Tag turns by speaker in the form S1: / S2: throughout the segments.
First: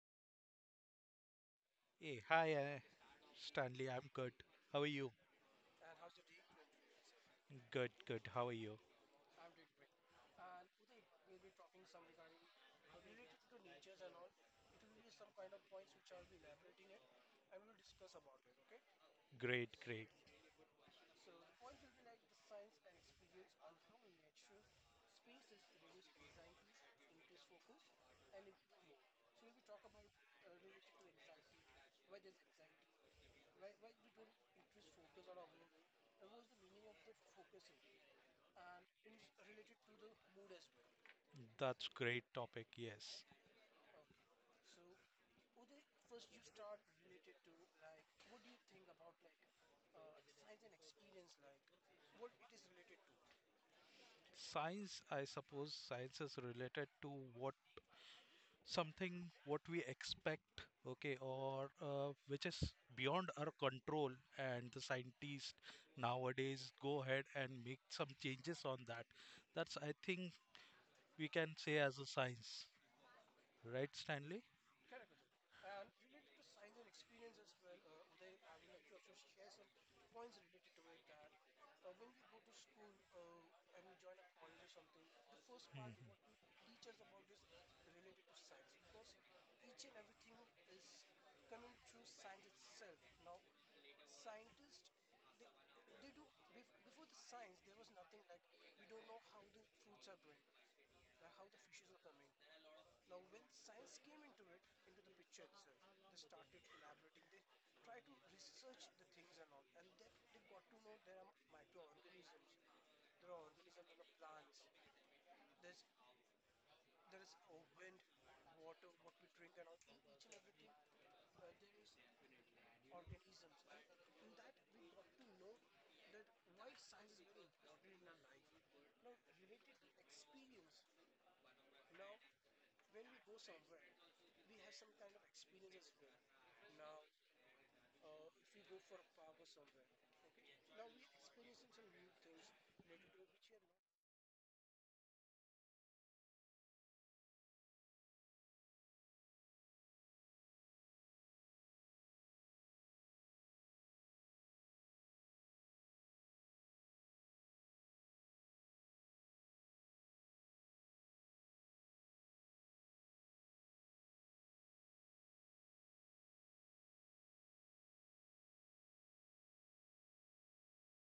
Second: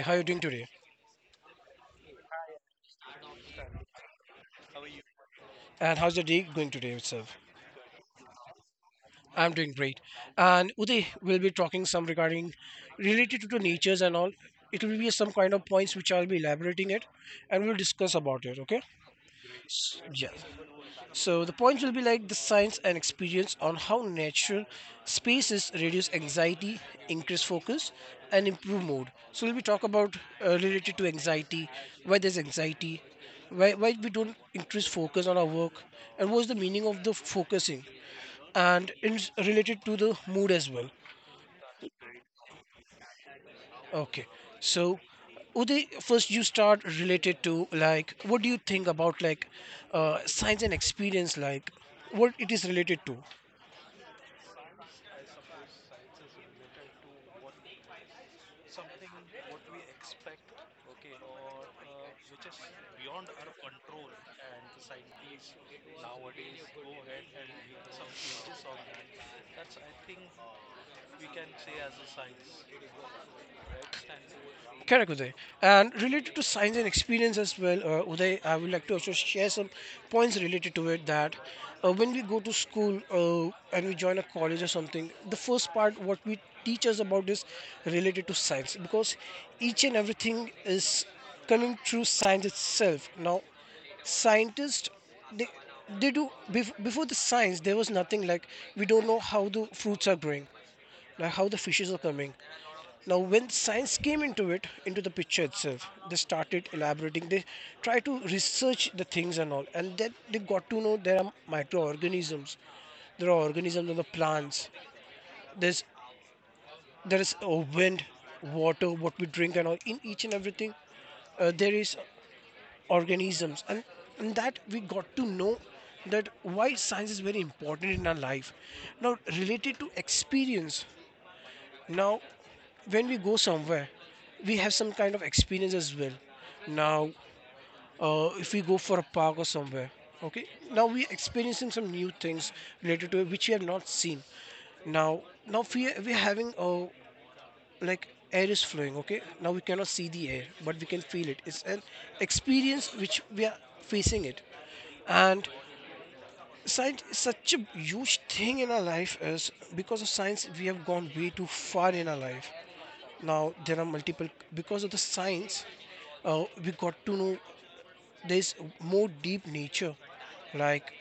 S1: How are you doing today?
S2: Hey, hi, Stanley. I'm good. How are you?
S1: And how's your day going today itself?
S2: Good, good. How are you?
S1: I'm doing great. And Uday, we'll be talking some regarding related to the natures and all. It will be some kind of points which I'll be elaborating it, and we'll discuss about it. Okay?
S2: Great, great.
S1: Yes. So the points will be like the science and experience on how natural spaces reduce anxiety, increase focus, and improve mood. So we'll be talk about related to anxiety, why there's anxiety, why we don't increase focus on our work, and what's the meaning of the focusing, and it's related to the mood as well.
S2: That's great topic. Yes.
S1: Okay, so. Uday, first you start related to like what do you think about like science and experience like what it is related to?
S2: Science, I suppose science is related to what something what we expect, okay, or which is beyond our control, and the scientists nowadays go ahead and make some changes on that. That's I think we can say as a science, right, Stanley?
S1: Correct, Uday. And related to science and experience as well, Uday, I would like to also share some points related to it that when we go to school and we join a college or something, the first part what we teach us about is related to science because each and everything is coming through science itself. Now, scientists they they before the science there was nothing like we don't know how the fruits are growing like how the fishes are coming now, when science came into it, into the picture itself, they started elaborating. They try to research the things and all, and then they got to know there are microorganisms, there are organisms in the plants. There's there is wind, water, what we drink and all. In each and everything, there is organisms, and in that we got to know that why science is very important in our life. Now, related to experience, now when we go somewhere, we have some kind of experience as well. Now, if we go for a park or somewhere, okay, now we experiencing some new things related to it which we have not seen. Now, now we are having like air is flowing. Okay, now we cannot see the air, but we can feel it. It's an experience which we are facing it, and science is such a huge thing in our life is because of science we have gone way too far in our life now there are multiple because of the science we got to know there's more deep nature like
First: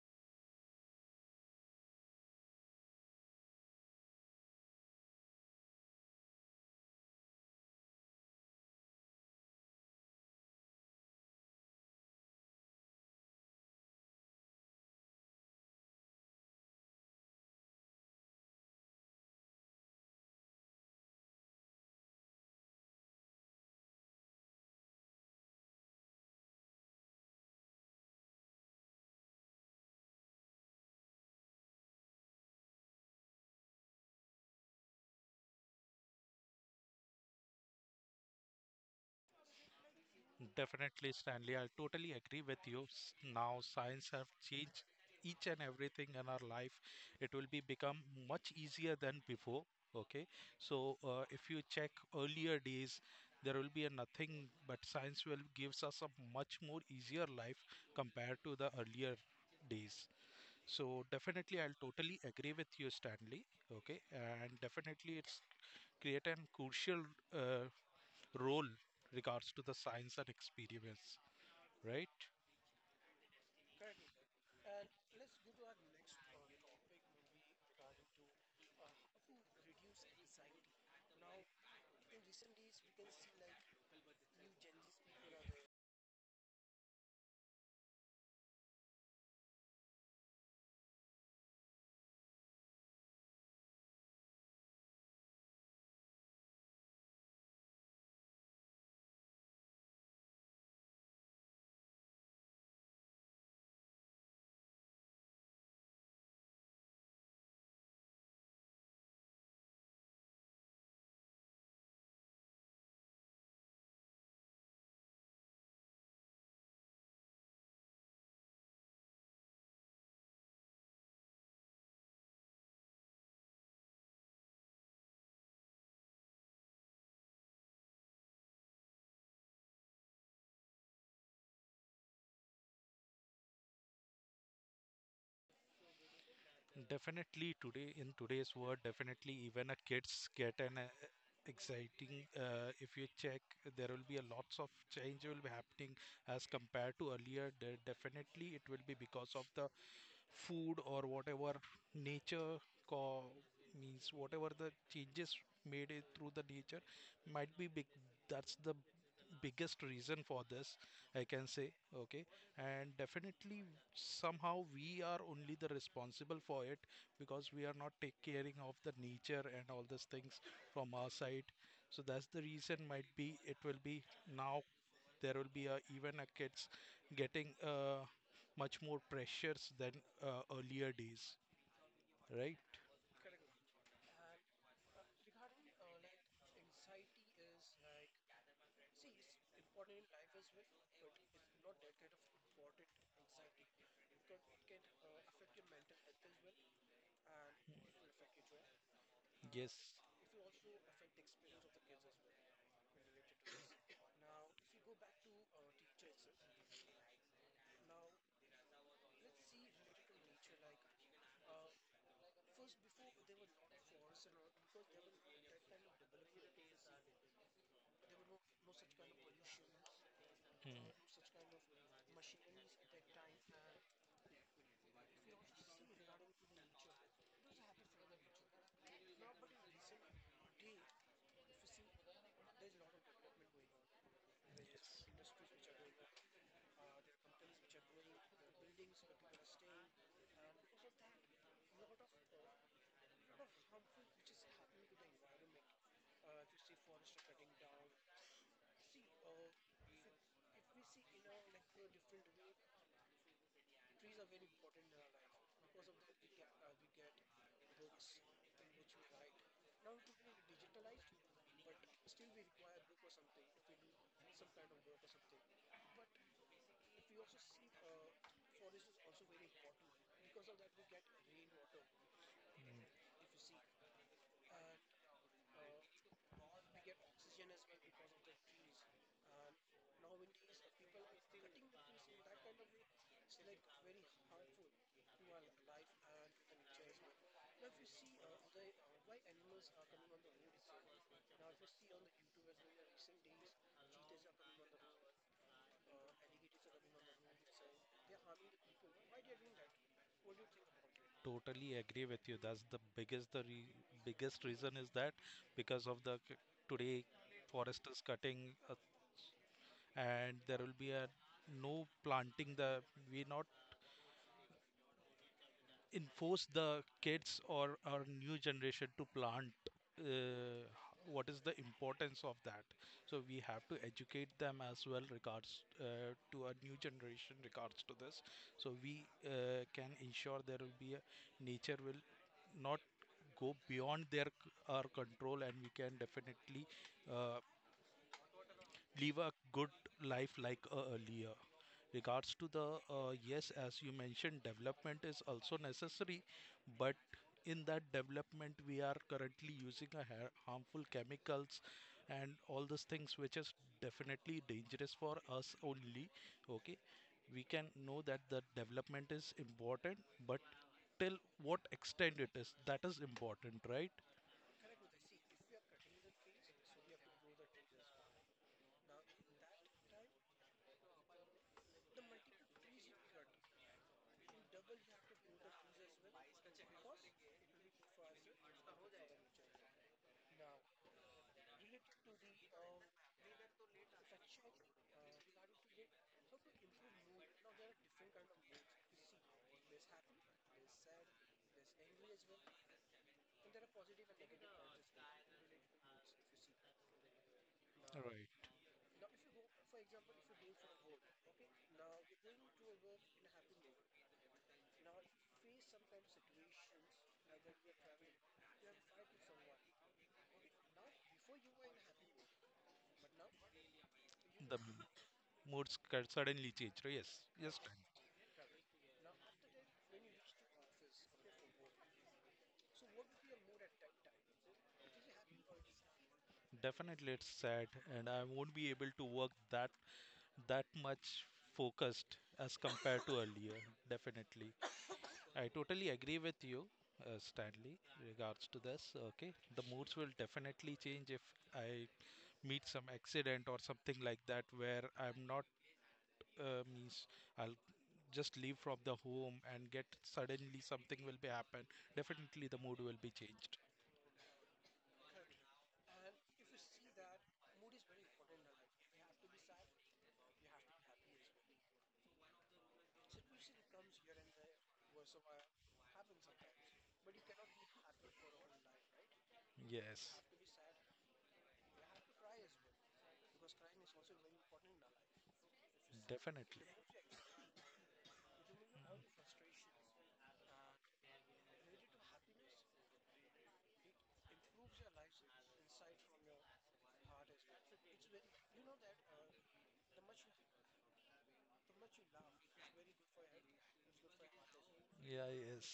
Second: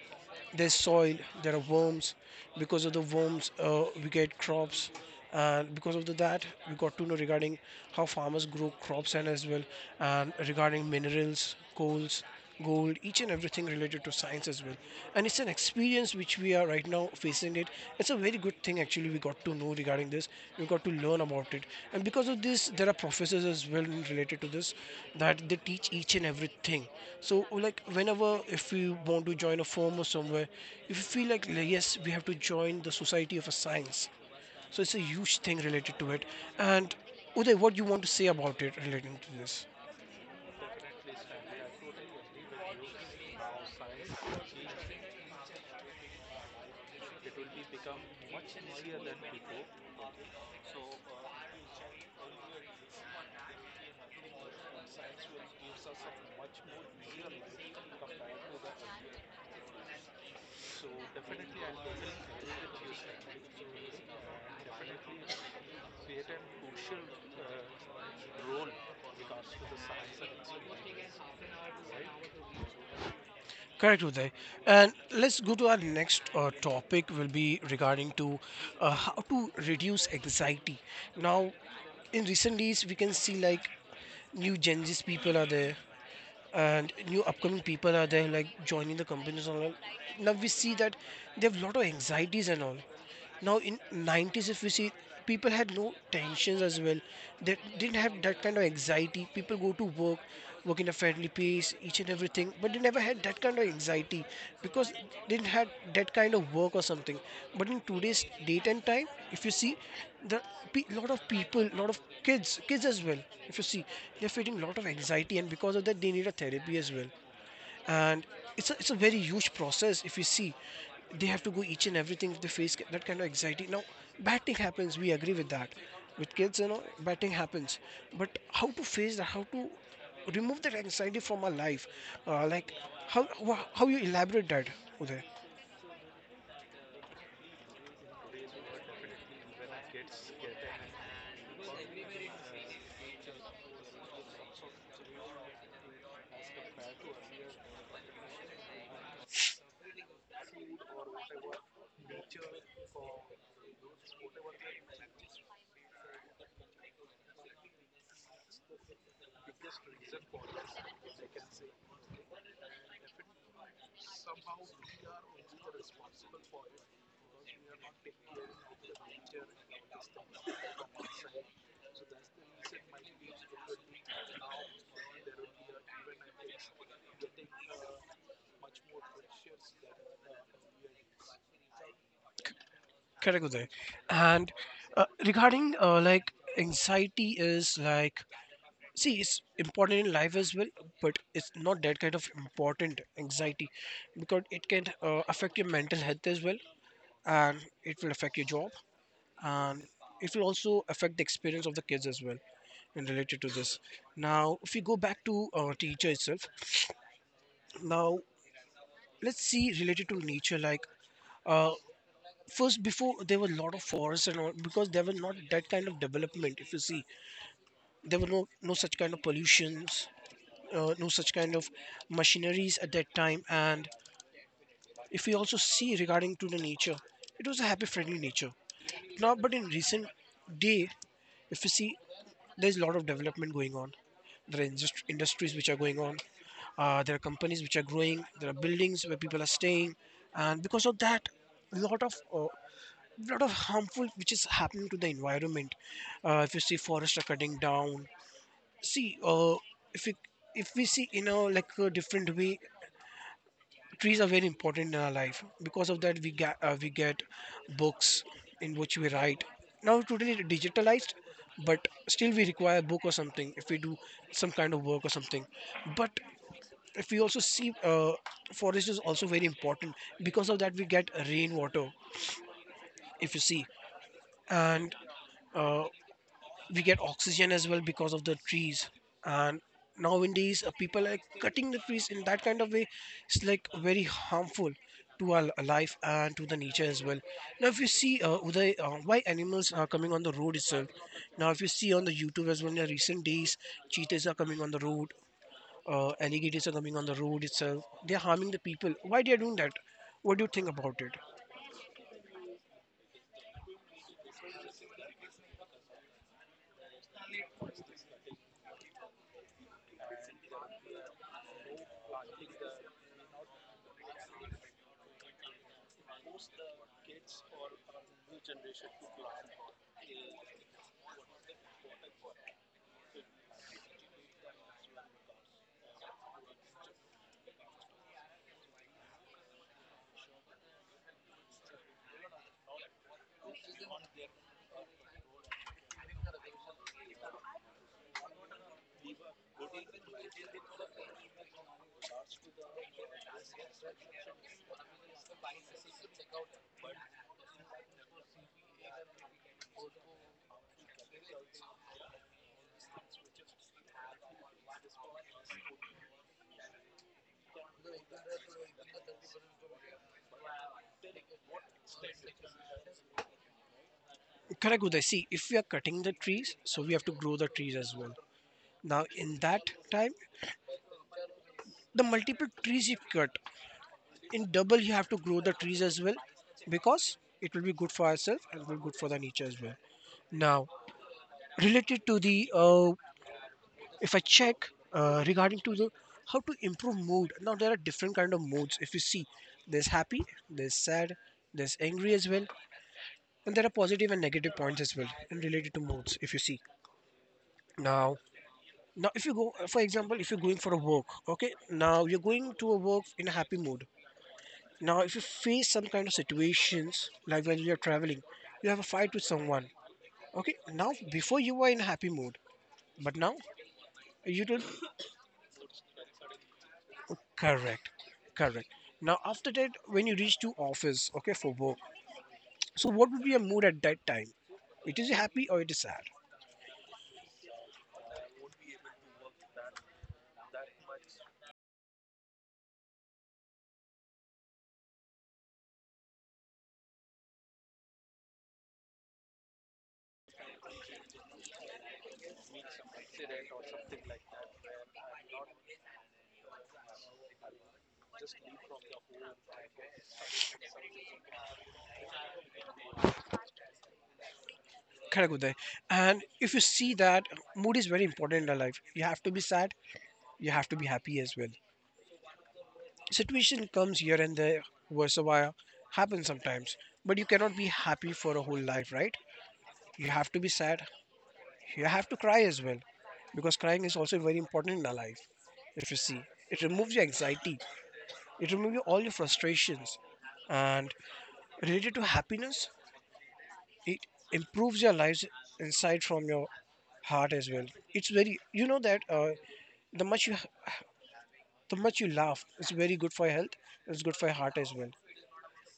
S1: there's soil there are worms because of the worms we get crops and because of that we got to know regarding how farmers grow crops and as well and regarding minerals coals gold each and everything related to science as well and it's an experience which we are right now facing in it. It's a very good thing actually we got to know regarding this. We got to learn about it. And because of this, there are professors as well related to this that they teach each and everything. So like whenever if we want to join a firm or somewhere, if you feel like yes, we have to join the Society of a Science. So it's a huge thing related to it. And Uday, what do you want to say about it relating to this?
S2: Definitely, Stanley. I totally agree with you. Now science have changed each and everything in our life. It will be become much easier than before. Okay, so if you check earlier days, there will be a nothing, but science will gives us a much more easier life compared to the earlier days. So definitely, I'll totally agree with you, Stanley. Okay, and definitely it's create an crucial uh, role regards to the science and experience, right?
S1: Correct, Uday. And let's go to our next topic. Will be regarding to how to reduce anxiety. Now, in recent days, we can see like new Gen Z people are there, and new upcoming people are there, like joining the companies online. Now we see that they have a lot of anxieties and all now in 90's if we see people had no tensions as well they didn't have that kind of anxiety people go to work work in a friendly pace each and everything but they never had that kind of anxiety because they didn't have that kind of work or something but in today's date and time if you see the lot of people lot of kids as well if you see they're feeling lot of anxiety and because of that they need a therapy as well and it's a very huge process if you see they have to go each and everything if they face that kind of anxiety now batting happens we agree with that with kids you know batting happens but how to face that how to remove that anxiety from our life like how how you elaborate that uday
S2: Definitely today in today's world, definitely even a kids get an exciting. If you check, there will be a lots of change will be happening as compared to earlier. Definitely, it will be because of the food or whatever nature co- means whatever the changes made it through the nature might be big. That's the biggest reason for this, I can say. Okay, and definitely somehow we are only the responsible for it because we are not take caring of the nature and all these things from our side. So that's the reason might be it will be now there will be a, even a kids getting much more pressures than earlier days, right?
S1: Correct, Uday. And regarding like anxiety is like see it's important in life as well but it's not that kind of important anxiety because it can affect your mental health as well and it will affect your job
S2: Yes.
S1: and it will also affect the experience of the kids as well and related to this now if we go back to teacher itself now let's see related to nature like uh, first before there were a lot of forests and all because there were not that kind of development if you see there were no such kind of pollutions
S2: Hmm.
S1: no such kind of machineries at that time. And if we also see regarding to the nature, it was a happy friendly nature. Now, but in recent day, if you see, there's a lot of development going on. There are industries which are going on. There are companies which are growing. There are buildings where people are staying, and because of that, a lot of harmful which is happening to the environment. If you see forests are cutting down, see if you if we see in a like a different way trees are very important in our life because of that we get books in which we write now totally digitalized but still we require a book or something if we do some kind of work or something but if we also see forest is also very important because of that we get rainwater if you see and uh, we get oxygen as well because of the trees and nowadays people are cutting the trees in that kind of way it's like very harmful to our life and to the nature as well now if you see Uday, why animals are coming on the road itself now if you see on the youtube as well in the recent days cheetahs are coming on the road alligators are coming on the road itself they are harming the people why they are doing that what do you think about it
S2: Totally agree with you. That's the biggest the re biggest reason is that because of the today forest is cutting and there will be a no planting. The we not enforce the kids or our new generation to plant, uh, what is the importance of that. So we have to educate them as well regards to our new generation regards to this, so we can ensure there will be a nature will not go beyond our control, and we can definitely uh, live a good life like earlier regards to the yes, as you mentioned, development is also necessary, but in that development we are currently using a harmful chemicals and all these things which is definitely dangerous for us only. Okay, we can know that the development is important, but till what extent it is, that is important, right?
S1: correct Uday. See if we are cutting the trees so we have to grow the trees as well now in that time the multiple trees you cut in double you have to grow the trees as well because it will be good for ourselves and it will be good for the nature as well now related to the if I check regarding to the how to improve mood now there are different kind of moods if you see there's happy there's sad there's angry as well and there are positive and negative points as well and related to moods if you see now
S2: Right.
S1: now if you go for example if you're going for a walk okay now you're going to a walk in a happy mood. Now, if you face some kind of situations like when you're traveling, you have a fight with someone. Okay, now before you were in happy mood, but now you
S2: The
S1: don't.
S2: moods can suddenly change, right? Yes. Yes.
S1: Correct, correct. Now after that, when you reach to office, okay, for work. So what would be your mood at that time? It is happy or it is sad.
S2: Definitely, it's sad, and I won't be able to work that much focused as compared to earlier. Definitely, I totally agree with you, Stanley, regards to this. Okay, the moods will definitely change if I meet some accident or something like that where I'm not means I'll just leave from the home and get suddenly something will be happen. Definitely, the mood will be changed.
S1: Correct, Uday. And if you see that mood is very important in our life, you have to be sad, you have to be happy as well. Situation comes here and there, worse a while, happens sometimes, but you cannot be happy for a whole life, right? You
S2: Yes,
S1: have to be sad. You have to cry as well, because crying is also very important in our life. If you see, it
S2: definitely.
S1: removes your anxiety. It removes your- all your frustrations, and related to happiness, it improves your lives inside from your heart as well. It's very you know that the much you the much you laugh is very good for your health. It's good for your heart as well.
S2: Yeah, yes.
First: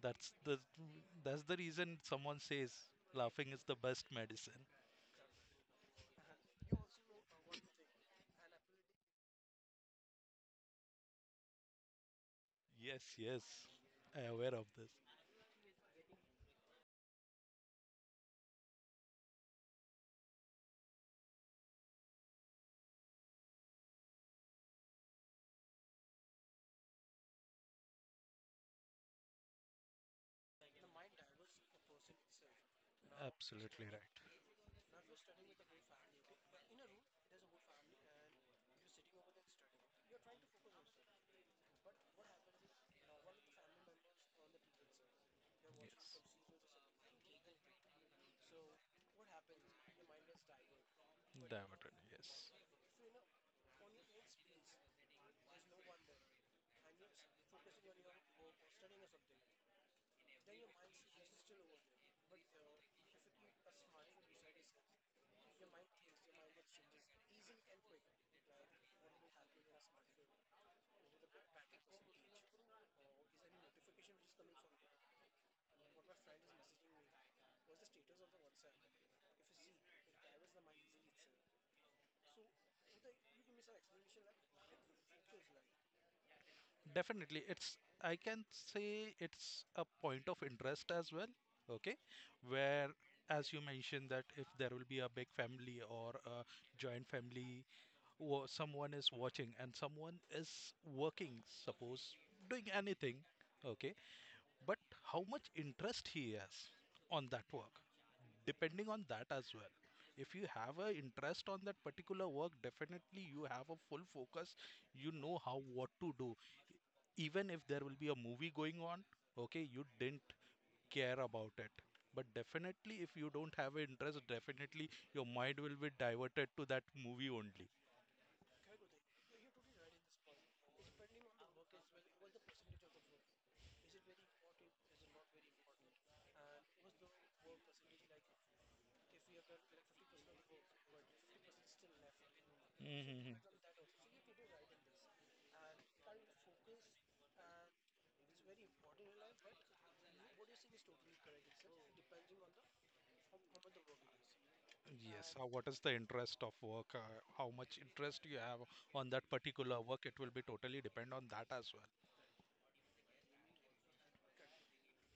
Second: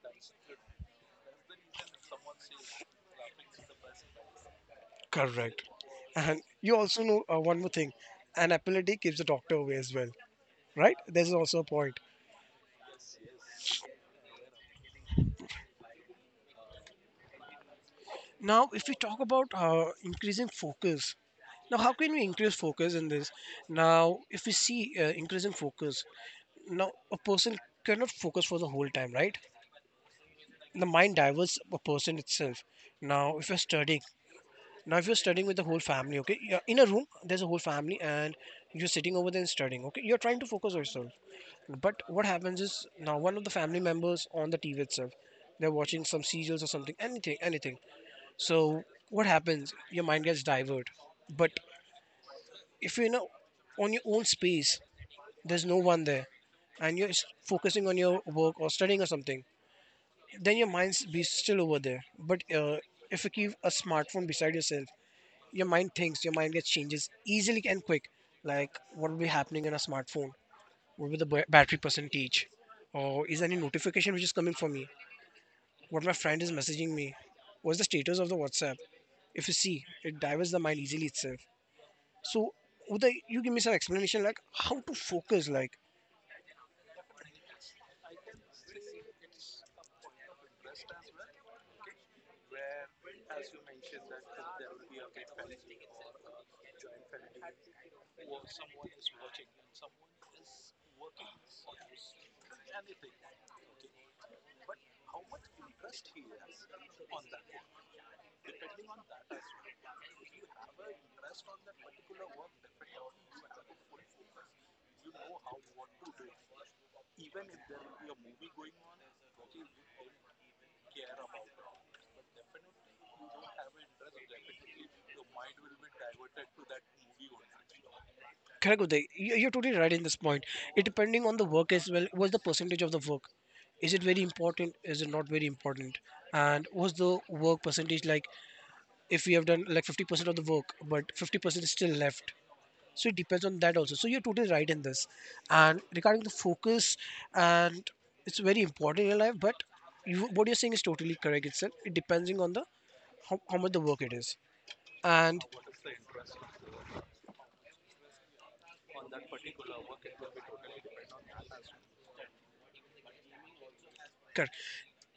S2: That's the reason someone says laughing is the best medicine.
S1: Correct. And you also know one more thing: an apple a day keeps the doctor away as well, right? There's also a point.
S2: Yes, yes. I am aware of this.
S1: Now if we talk about increasing focus. Now how can we increase focus in this? Now if we see increasing focus. Now a person cannot focus for the whole time, right? The mind diverts a person itself. Now if you're
S2: Absolutely
S1: studying,
S2: right.
S1: now if you're studying with the whole family, okay, you're in a room, there's a whole family, and you're sitting over there and studying, okay, you're trying to focus yourself, but what happens is now one of the family members on the TV itself, they're watching
S2: Yes.
S1: some serials or something, anything. So what happens? Your mind gets diverted. But
S2: Definitely, yes.
S1: if you're in a, on your own space, there's no one there, and you're focusing on your work or studying or something, then your mind's be still over there. But if you keep a smartphone beside yourself, your mind thinks, your mind gets changes easily and quick. Like what will be happening in a smartphone? What will the battery percentage? Or is there any notification which is coming for me? What my friend is messaging me? What's the status of the WhatsApp? If you see, it diverts the mind easily itself. So, Uday, you give me some explanation like how to focus. Like,
S2: Definitely. It's, I can say it's a point of interest as well. Okay. Where, as you mentioned, that if there will be a big family or a joint family, or someone is watching and someone is working, suppose doing anything, okay, but how much interest he has on that work, depending on that as well. If you have a interest on that particular work, definitely you have a full focus, you know how what to do. Even if there will be a movie going on, okay, you didn't care about it. But definitely if you don't have an interest, definitely your mind will be diverted to that movie only.
S1: correct, Uday, you're totally right in this point. It depending on the work as well. What's the percentage of the work? Is it very important? Is it not very important? And what's the work percentage like? If we have done like 50% of the work, but 50% is still left. So it
S2: Mhm.
S1: depends on that also. So you're totally right in this. And regarding the focus, and it's very important in life. But you, what you're saying is totally correct. Itself. It depending on the how much the work it is,
S2: Yes,
S1: and
S2: what is the interest of work? How much interest you have on that particular work? It will be totally depend on that as well.
S1: correct.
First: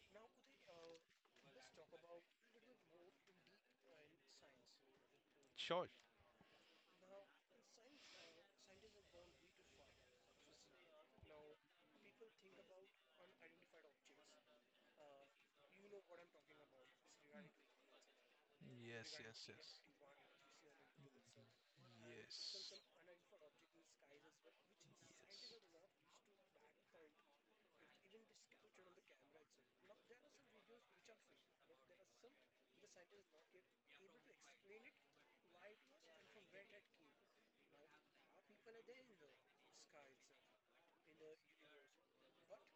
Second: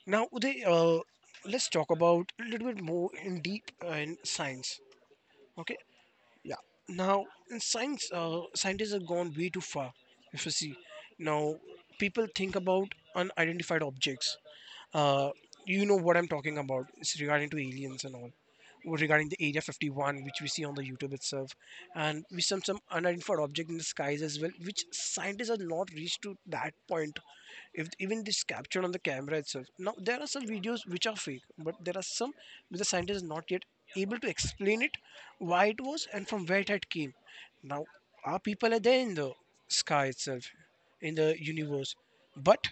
S1: Now, Uday, let's talk about a little bit more in deep in science. Okay.
S2: Sure.
S1: Yeah. Now, in science, scientists have gone way too far. If you see, now people think about unidentified objects. Uh, you know what I'm talking about. It's regarding to aliens and all. Or
S2: Yes,
S1: regarding the
S2: yes,
S1: Area
S2: yes,
S1: 51, which we see on the YouTube itself, and we some
S2: yes,
S1: some unidentified object in the skies as well, which scientists have
S2: yes.
S1: not reached to that point. If even this captured on the camera itself, now there are some videos which are fake, but there are some which the scientist is not yet able to explain it, why it was and from where it had came. Now our people are there in the sky itself, in the universe, but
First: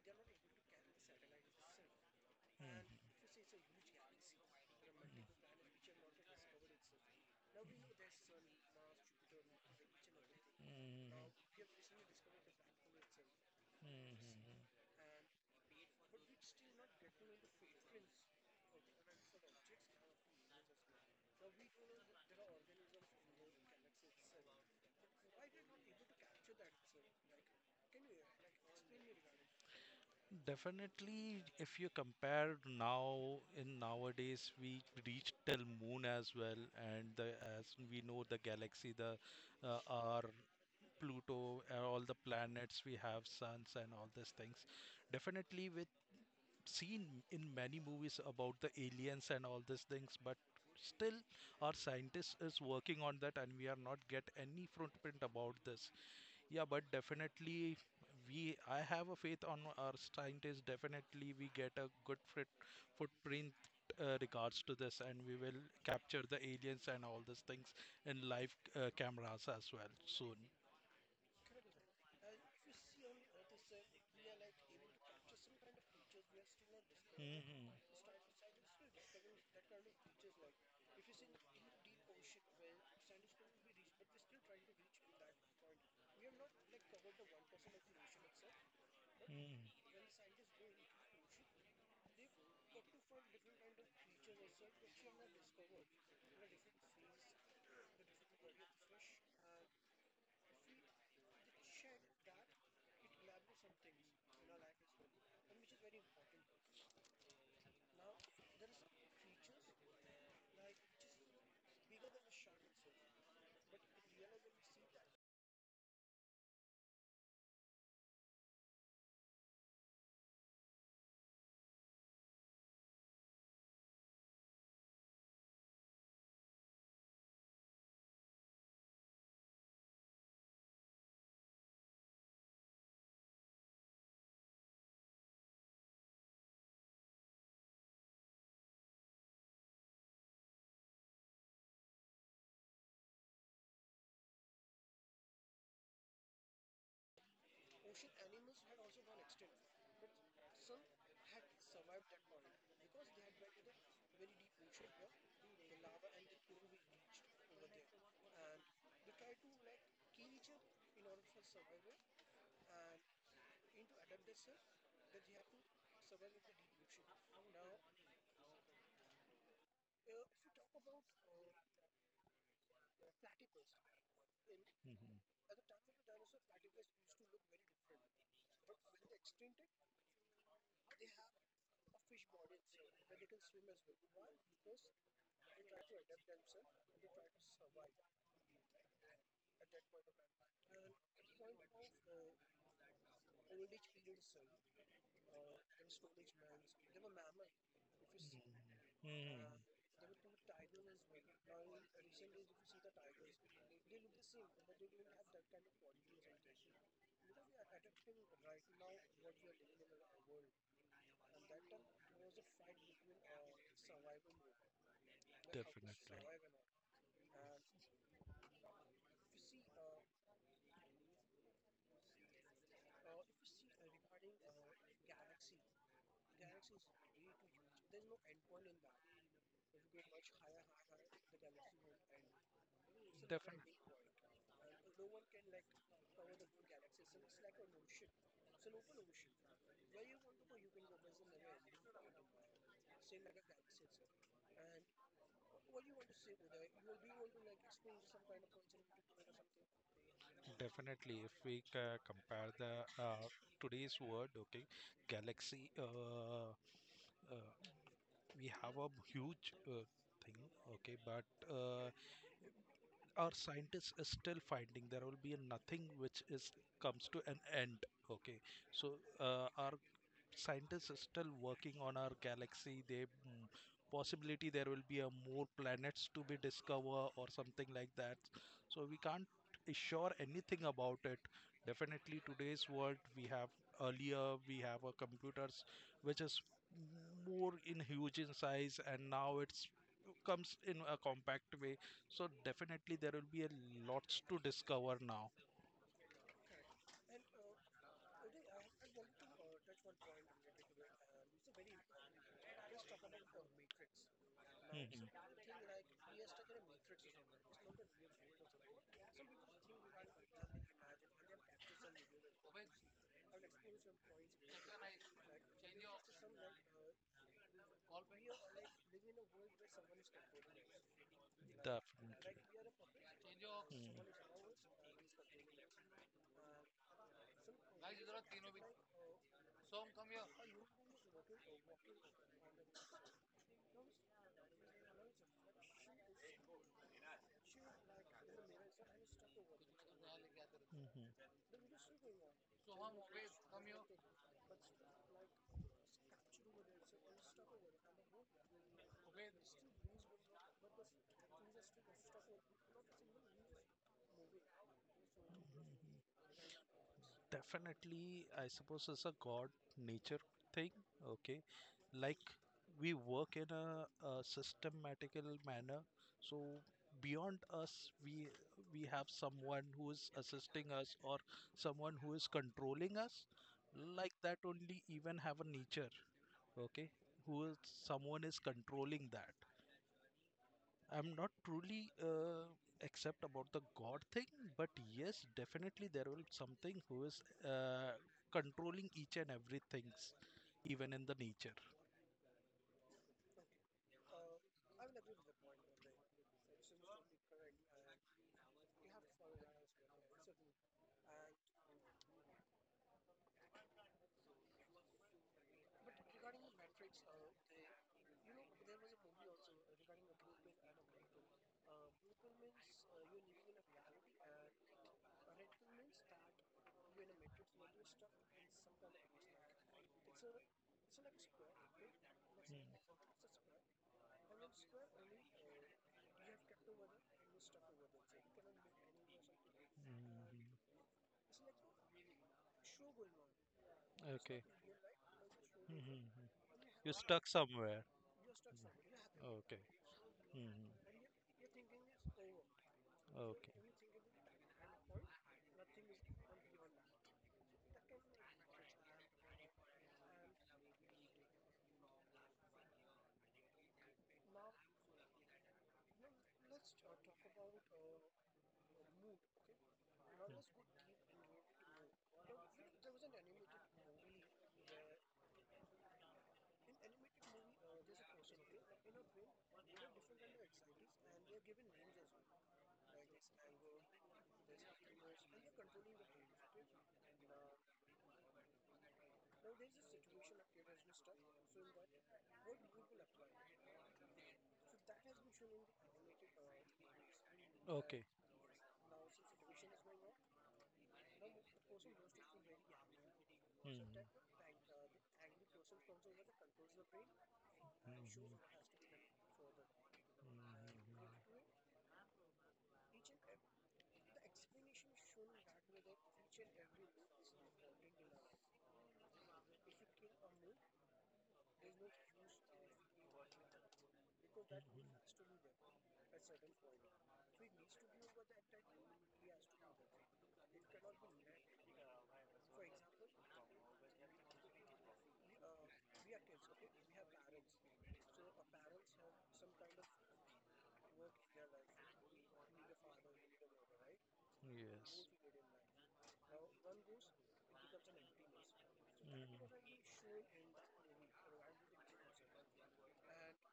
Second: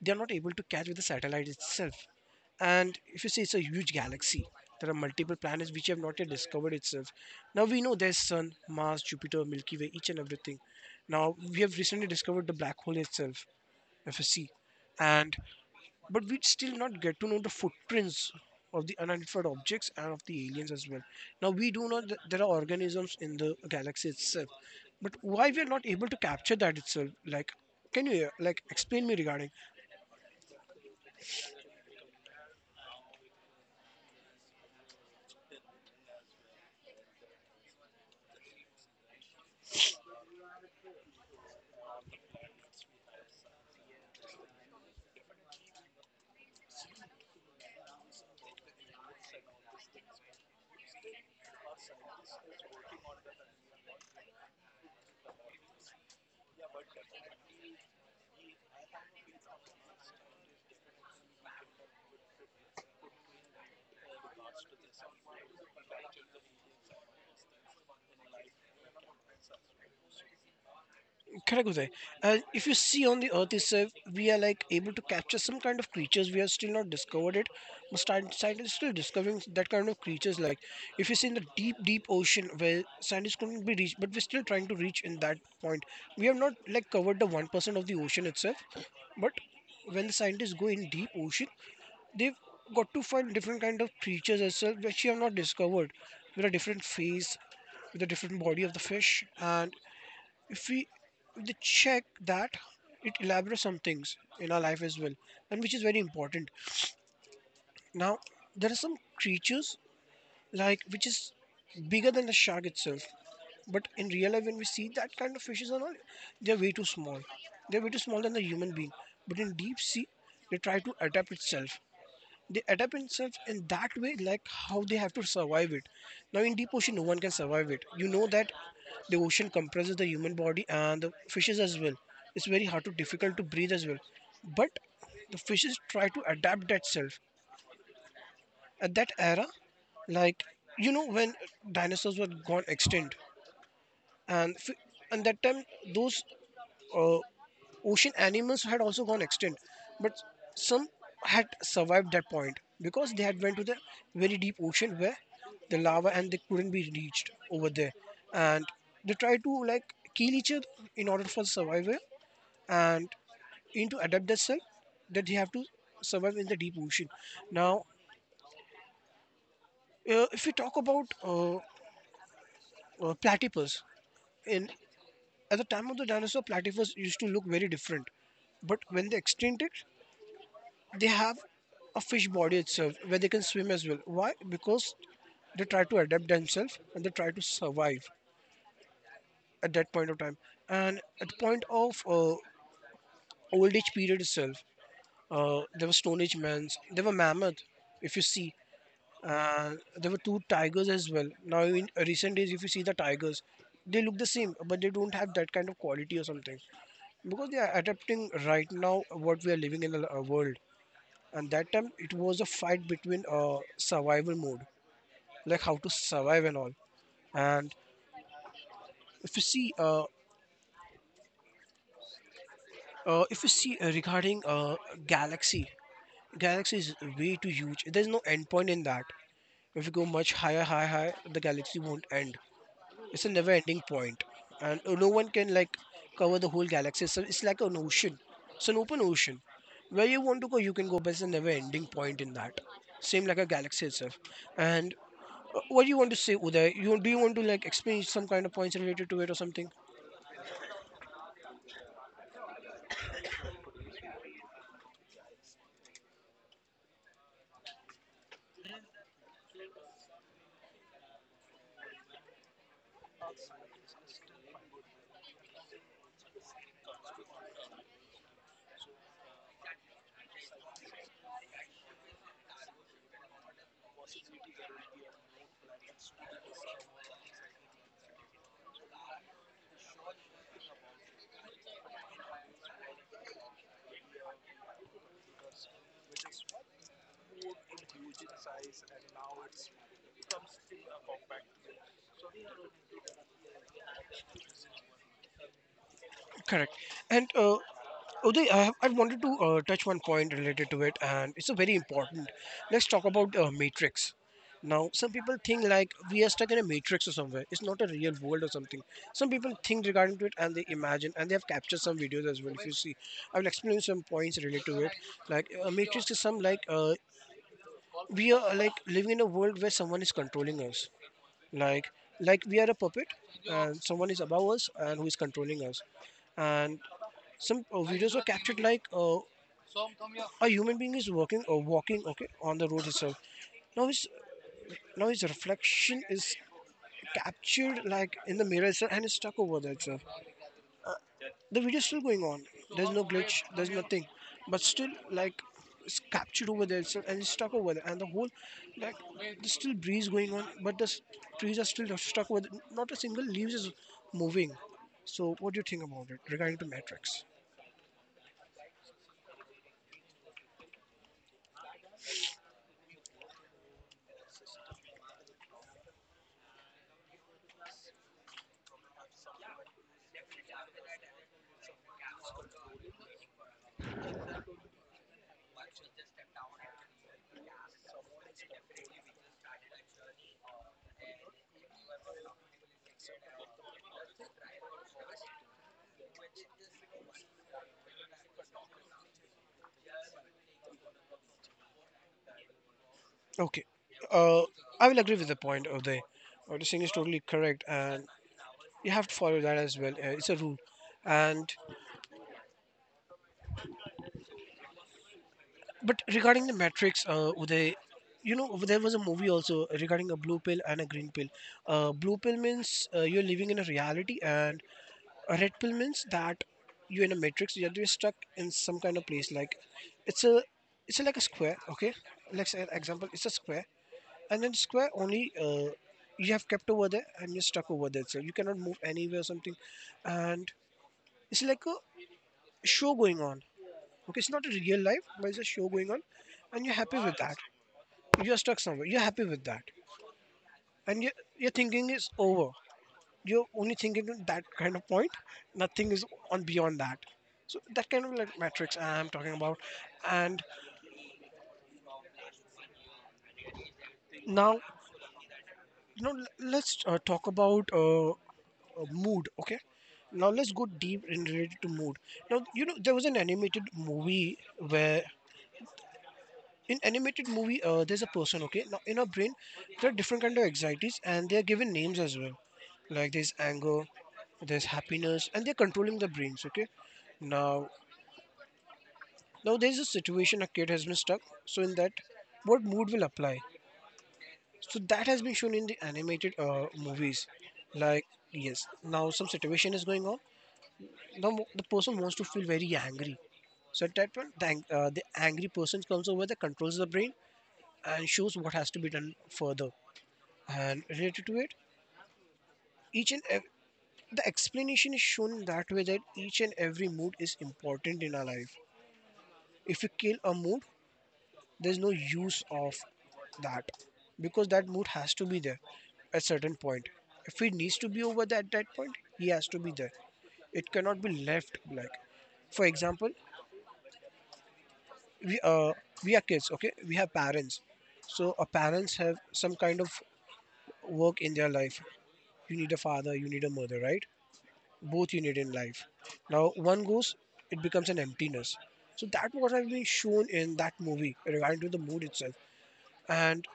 S1: they're not able to catch with the satellite itself. And if you see, it's a huge galaxy, there are multiple planets which have not yet discovered itself. Now we know there's Sun, Mars, Jupiter, Milky Way, each and everything.
S2: Mhm,
S1: Now we have recently discovered the black hole itself, FSC,
S2: mhm.
S1: and but we'd still not get to know the footprints of the unidentified objects and of the aliens as well. Now we do know that there are organisms in the galaxy itself, but why we are not able to capture that itself? Like, can you like explain me regarding?
S2: Definitely, if you compare now in nowadays, we reach till moon as well, and the, as we know the galaxy, the our Pluto, all the planets we have, suns and all these things. Definitely, with seen in many movies about the aliens and all these things, but still our scientist is working on that and we are not get any footprint about this. Yeah, but definitely we, I have a faith on our scientists. Definitely we get a good foot, footprint regards to this, and we will capture the aliens and all these things in live cameras as well soon.
S1: Correct, Uday. If you see on the Earth itself, we are like able to capture some kind of creatures. We are still not discovered it.
S2: Hmm.
S1: But scientists is still discovering that kind of creatures. Like if you see in the deep, deep ocean where scientists couldn't be reached, but we're still trying to reach in that point. We have not like covered the 1% of the ocean itself. But
S2: Hmm.
S1: when the scientists go in deep ocean, they've got to find different kind of creatures as well, which you have not discovered, with a different face, with a different body of the fish, and if we, if they check that, it elaborates some things in our life as well, and which is very important. Now there are some creatures like which is bigger than the shark itself, but in real life when we see that kind of fishes are not, they're way too small, they're way too small than the human being. But in deep sea they try to adapt itself, they adapt themselves in that way, like how they have to survive it. Now in deep ocean no one can survive it, you know that. The ocean compresses the human body and the fishes as well. It's very hard to difficult to breathe as well. But the fishes try to adapt that self at that era. Like, you know, when dinosaurs were gone extinct, and f- and that time those uh, ocean animals had also gone extinct, but some had survived that point because they had went to the very deep ocean where the lava and they couldn't be reached over there. And they tried to like kill each other in order for survival, and into adapt themselves that they have to survive in the deep ocean. Now if we talk about platypus, in
S2: Hmm.
S1: at the time of the dinosaur, platypus used to look very different, but when they extincted, they have a fish body itself where they can swim as well. Why? Because they try to adapt themselves and they try to survive at that point of time. And at the point of old age period itself, there were Stone Age men, there were mammoth, if you see,
S2: Hmm.
S1: and there were two tigers as well. Now, in recent days, if you see the tigers, they look the same, but they don't have that kind of quality or something, because they are adapting right now what we are living in the world. And that time it was a fight between survival mode, like how to
S2: Definitely.
S1: survive and all. And if you see regarding galaxy. Galaxy is way too huge, there's no end point in that. If you go much higher, high, the galaxy won't end. It's a never ending point. And no one can like cover the whole galaxy, so it's like an ocean. It's an open ocean, where you want to go you can go, but it's a never ending point in that. Same like a galaxy itself. And what do you want to say, Uday? You do you want to like explain some kind of points related to it or something?
S2: Definitely, if we compare the today's world, okay, Galaxy, uh, we have a huge thing, okay, but our scientists is still finding there will be nothing which is comes to an end, okay. So our scientists are still working on our galaxy. They, mm, possibility there will be a more planets to be discovered or something like that. So we can't assure anything about it. Definitely today's world we have, earlier we have a computers which is more in huge in size, and now it's comes in a compact way. So definitely there will be a lots to discover now.
S1: Correct. And Uday, I wanted to touch one point related to it, and it's a very important. Let's talk about Matrix. Now, some
S2: Mhm.
S1: people think like we are stuck in a matrix or somewhere. It's not a real world or something. Some people think regarding to it and they imagine and they have captured some videos as well. If you see, I will explain some points related to it. Like a matrix is some like we are like living in a world where someone is controlling us, like like we are a puppet, and someone is above us and who is controlling us. And some videos were captured
S2: Definitely.
S1: like
S2: Hmm. So come
S1: a
S2: here.
S1: human being is working or walking, okay, on the road itself. now his Now his reflection is captured like in the mirror itself and is stuck over there itself.
S2: Mhm.
S1: The video's still going on. There's
S2: Soham,
S1: no
S2: always
S1: glitch.
S2: come
S1: There's
S2: here.
S1: nothing. But still, like, it's captured over there, itself, and it's stuck over there. And the whole, like, there's still breeze going on, but the trees are still stuck over there. Not a single leaves is moving. So, what do you think about it regarding the Matrix?
S2: Definitely, I suppose it's a God nature thing. Okay, like we work in a systematical manner, so beyond us, we we have someone who is assisting us or someone who is controlling us. Like that, only even have a nature. Okay, who is someone is controlling that. I'm not truly accept about the God thing, but yes, definitely there will something who is controlling each and everything, even in the nature.
S1: Okay, uh, I will agree with the point of the, what you're saying is totally correct, and you have to follow that as well. It's a rule, and but regarding the Matrix, Uday, you know there was a movie also regarding a blue pill and a green pill. Blue pill means you're living in a reality, and a red pill means that you're in a matrix. You're stuck in some kind of place. Like, it's a, it's like a square. Okay, let's say an example. It's a square, and then square only. You have kept over there and you're stuck over there, so you cannot move anywhere or something,
S2: Mm-hmm.
S1: and it's like a show going on. Okay, it's
S2: Okay.
S1: not a real life, but it's a show going
S2: Hmm.
S1: on and you're
S2: You're
S1: happy with
S2: stuck
S1: that.
S2: somewhere.
S1: You're stuck somewhere, you're happy with that,
S2: Okay. Hmm.
S1: and your thinking is over. You're
S2: Okay.
S1: only thinking at that kind of point. Nothing is on beyond that. So that kind of like matrix I'm talking about. And now, you know, let's talk about mood. Okay, now let's go deep in related to mood. Now, you know, there was an animated movie where, in animated movie, there's a person. Okay, now in our brain there are different kind of anxieties and they are given names as well. Like, there's anger, there's happiness, and they're controlling the brains. Okay, now, now there's a situation, a kid has been stuck, so in that, what mood will apply? So that has been shown in the animated movies. Like,
S2: Okay.
S1: yes, now some situation is going on, now the person wants to feel very angry.
S2: Hmm.
S1: So at
S2: Hmm.
S1: that point, the angry person comes over, that controls the brain and shows what has to be done further. And related to it, each and ev- the explanation is shown in that way, that each and every mood is important in our life. If we kill a mood, there's no use of that, because that mood has to be there at certain point. If it needs to be over at that point, he has to be there. It cannot be left. Like, for example, we uh we are kids. Okay, we have parents, so our parents have some kind of work in their life. You need a father, you need a mother, right?
S2: Yes.
S1: Both you need in life. Now one goes, it becomes an emptiness. So that what
S2: Hmm.
S1: has been shown in that movie regarding to the mood itself. And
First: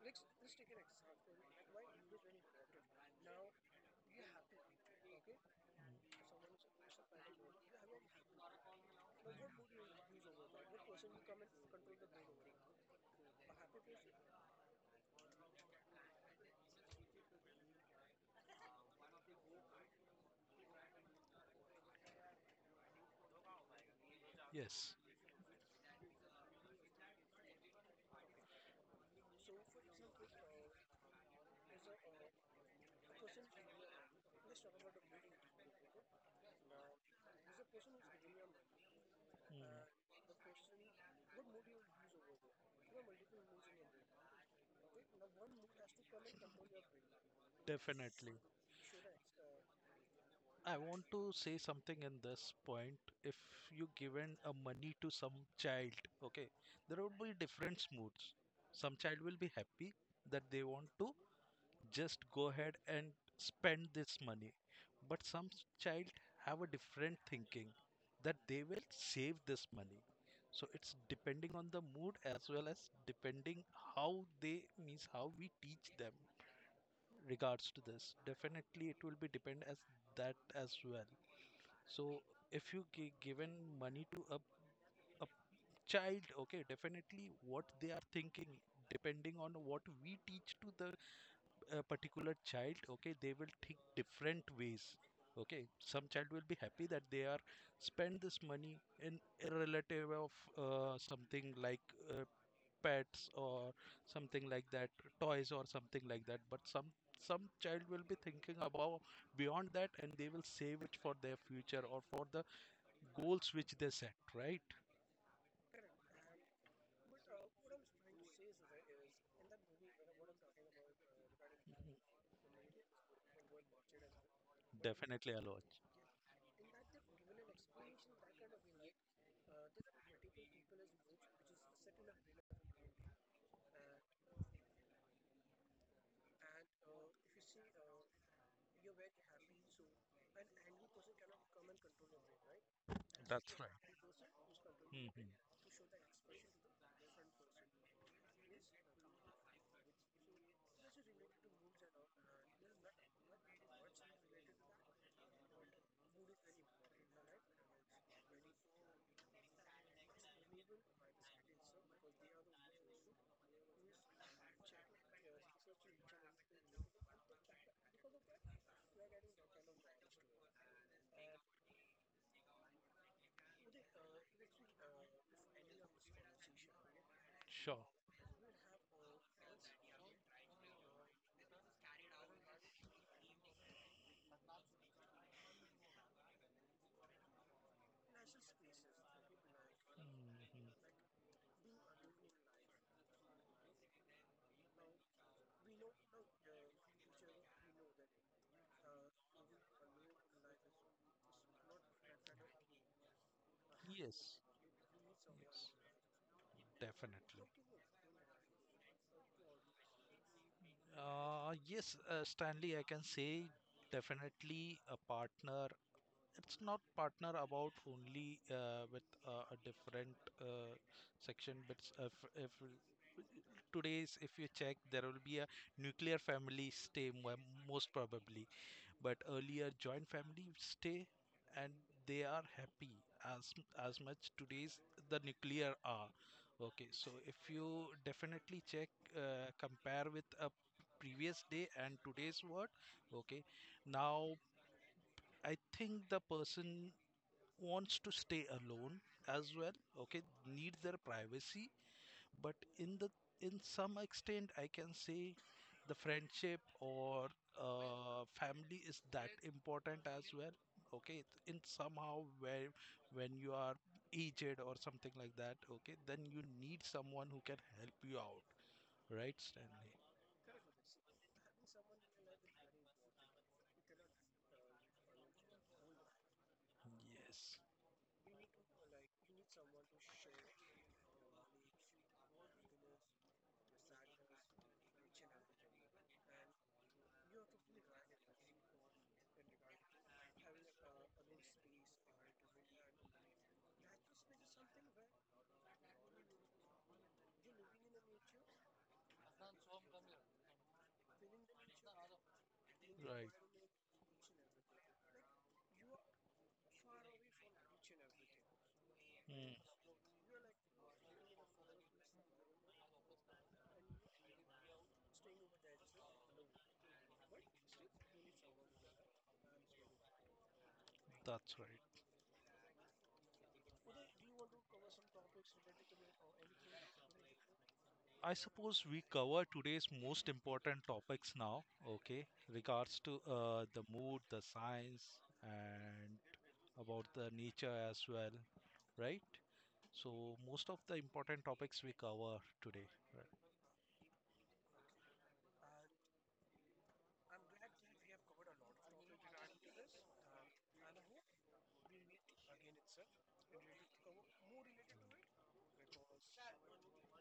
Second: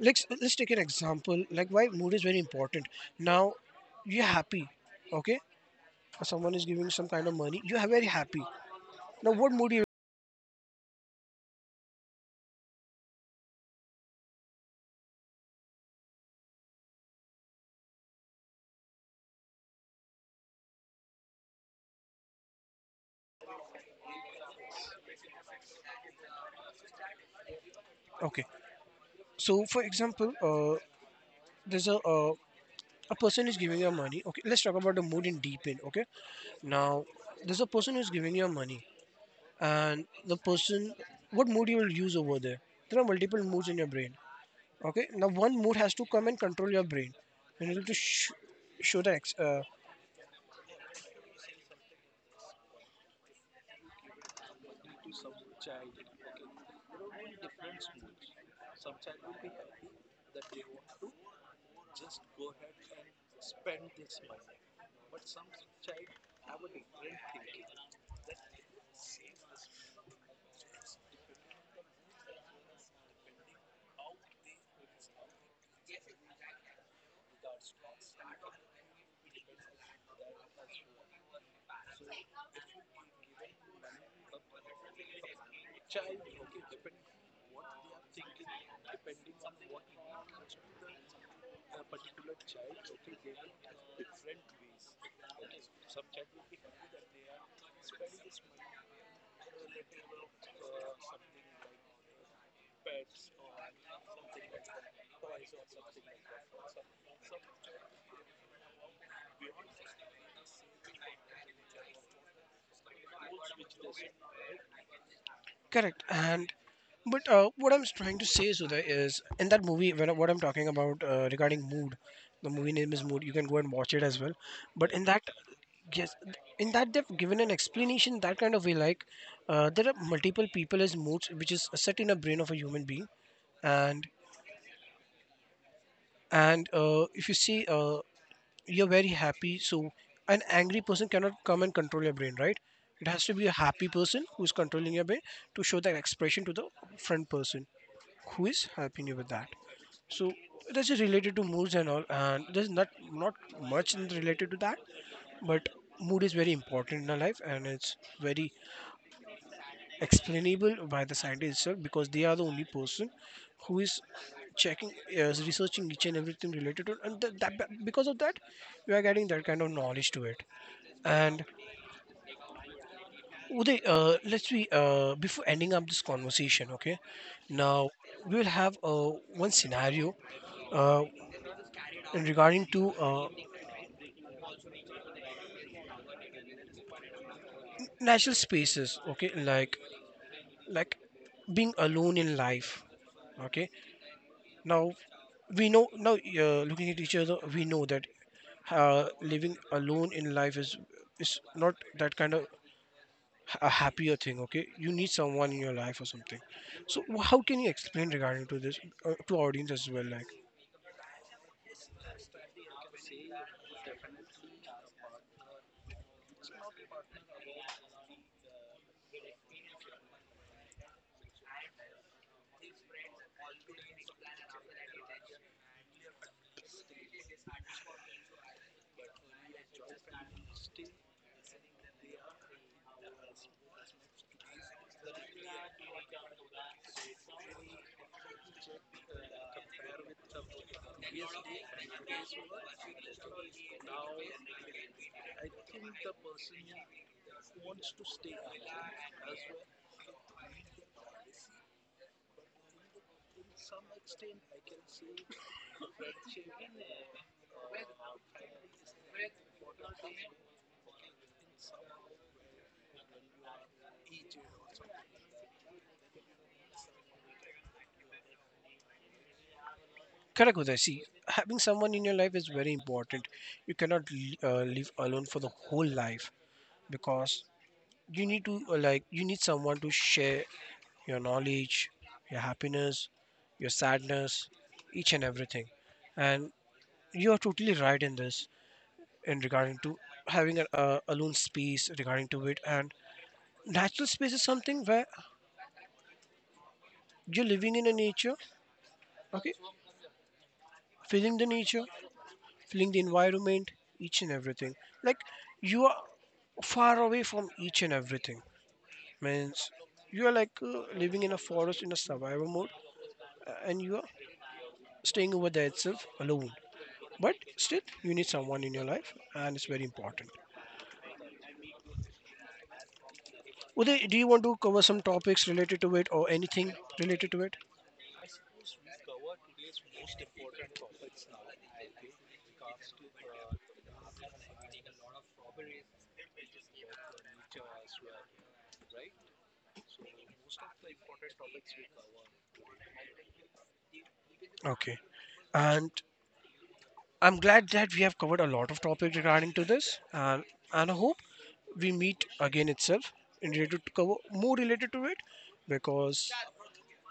S1: let's take an example, like why mood is very important. Now, you're happy. Okay, someone is giving some kind of money, you're very happy. Now what mood you...
S2: Yes.
S1: Okay, so for example, there's a person is giving you money. Okay, let's talk about the mood in deep in. Okay, now there's a person who's giving you money,
S2: Hmm.
S1: and the person, what mood you will use over there? There are multiple moods in your brain. Okay, now one mood has to come and control your brain in order to
S2: Definitely.
S1: show the
S2: I want to say something in this point. If you given a money to some child, okay, there would be different moods. Some child will be happy that they want to just go ahead and spend this money, but child have a different thinking that they will save this money. So it's depending on the mood as well as depending how they, means how we teach them regards to this. Definitely, it will be depend as that as well. So if you given money to a child, okay, definitely what they are thinking, depending on what we teach to the particular child, okay, they will think different ways. Okay, some child will be happy that they are spend this money in a relative of something like uh, pets or something like that, toys or something like that. But some child will be thinking about beyond that, and they will save it for their future or for the goals which they set, right?
S1: Correct. And but what I'm trying to say, Sudha, is in that movie when what I'm talking about regarding mood, the movie name is Mood. You can go and watch it as well. But in that,
S2: Definitely, Aloj.
S1: yes, in that they've given an explanation that kind of way. Like, there are multiple people as moods, which is set in a brain of a human being. And if you see, you're very happy. So an angry person cannot come and control your brain, right? It has to be a
S2: That's right.
S1: happy person who's controlling your brain
S2: Hmm.
S1: to show that expression to the front person who's helping you with that. So this is related to moods and all, and there's not much related to that. But mood is very important in our life, and it's very explainable by the scientists itself, because they are the only person who is checking, is researching each and everything related to it. And because of that we are getting that kind of knowledge to it. And Uday, let's be before ending up this conversation. Okay,
S2: Sure.
S1: now we will have one scenario, uh, and regarding to natural spaces. Okay, like
S2: Hmm.
S1: like being alone in life. Okay, now we know now, looking at each other we know that living alone in life is not that kind of a happier
S2: Yes,
S1: thing. Okay, you need someone in
S2: yes,
S1: your life or something. So how
S2: definitely.
S1: can you explain regarding to this, to our audience as well? Like...
S2: Yes, Stanley, I can say definitely a partner. It's not partner about only with a different uh, section, but if today's, if you check, there will be a nuclear family stay most probably. But earlier joint family stay, and they are happy as as much today's the nuclear are. Okay, so if you definitely check, compare with a previous day and today's word, okay, now I think the person wants to stay alone as well, okay, need their privacy. But in the, in some extent I can say the friendship or family is that important as well. Okay, in somehow, where when you are aged or something like that, okay, then you need someone who can help you out, right, Stanley?
S1: Correct, Uday. See, having someone in your life is very important. You cannot live alone for the whole life, because
S2: Yes.
S1: you need to, like, you need someone to share your knowledge, your happiness, your sadness, each and everything. And you are totally right in this, in regarding to having a alone space regarding to it. And natural space is something where you're living in a nature. Okay, feeling the nature, feeling the
S2: Right.
S1: environment, each and everything. Like, you are far away from each and everything.
S2: Hmm,
S1: Means you are like living in a forest in a survival mode, and you are staying over there itself alone. But still, you need someone in your life, and it's very important.
S2: that's right.
S1: Uday, do you want to cover some topics related to it or anything related to it?
S2: I suppose we cover today's most important topics now, okay, regards to the mood, the science, and about the nature as well, right? So, most of the important topics we cover today. Right?
S1: Okay. And I'm glad that we have covered a lot of topics regarding to this, and I hope we meet again itself in related to cover more related to it, because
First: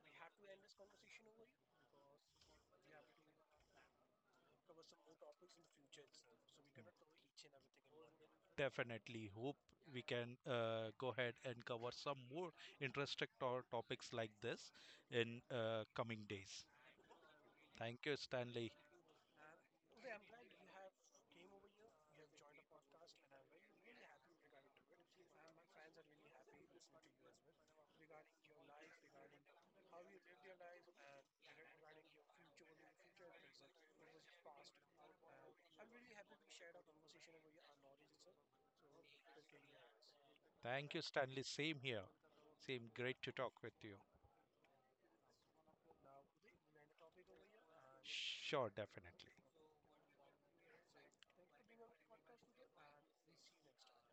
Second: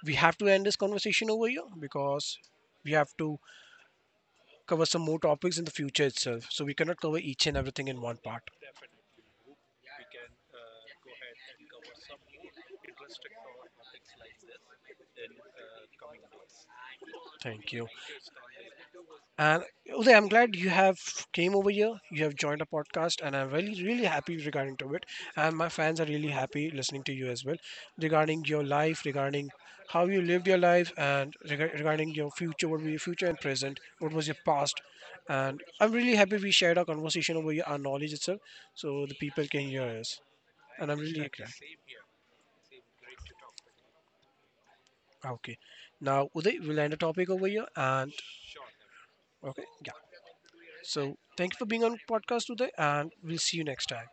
S1: we have to end this conversation over here, because we have to cover some more topics in the future itself. So we cannot cover each and everything in one part.
S2: Definitely hope we can go ahead and cover some more interesting topics like this in coming days.
S1: Thank you.
S2: Thank you, Stanley.
S1: And Uday, I'm glad you have came over here. You have joined a podcast, and I'm really, really happy regarding to it. And my fans are really happy listening to you as well, regarding your life, regarding how you lived your life, and regarding your future, what were your future and present, what was your past. And I'm really happy we shared our conversation over here, our knowledge itself, so the people can hear us. And
S2: Thank
S1: I'm
S2: you,
S1: really
S2: Stanley.
S1: glad.
S2: Same here. Same, great to talk with you.
S1: Okay. Now, Uday, we'll end the topic over here. And
S2: Sure, definitely.
S1: okay, yeah. So thank you for being on podcast, Uday, and we'll see you next time.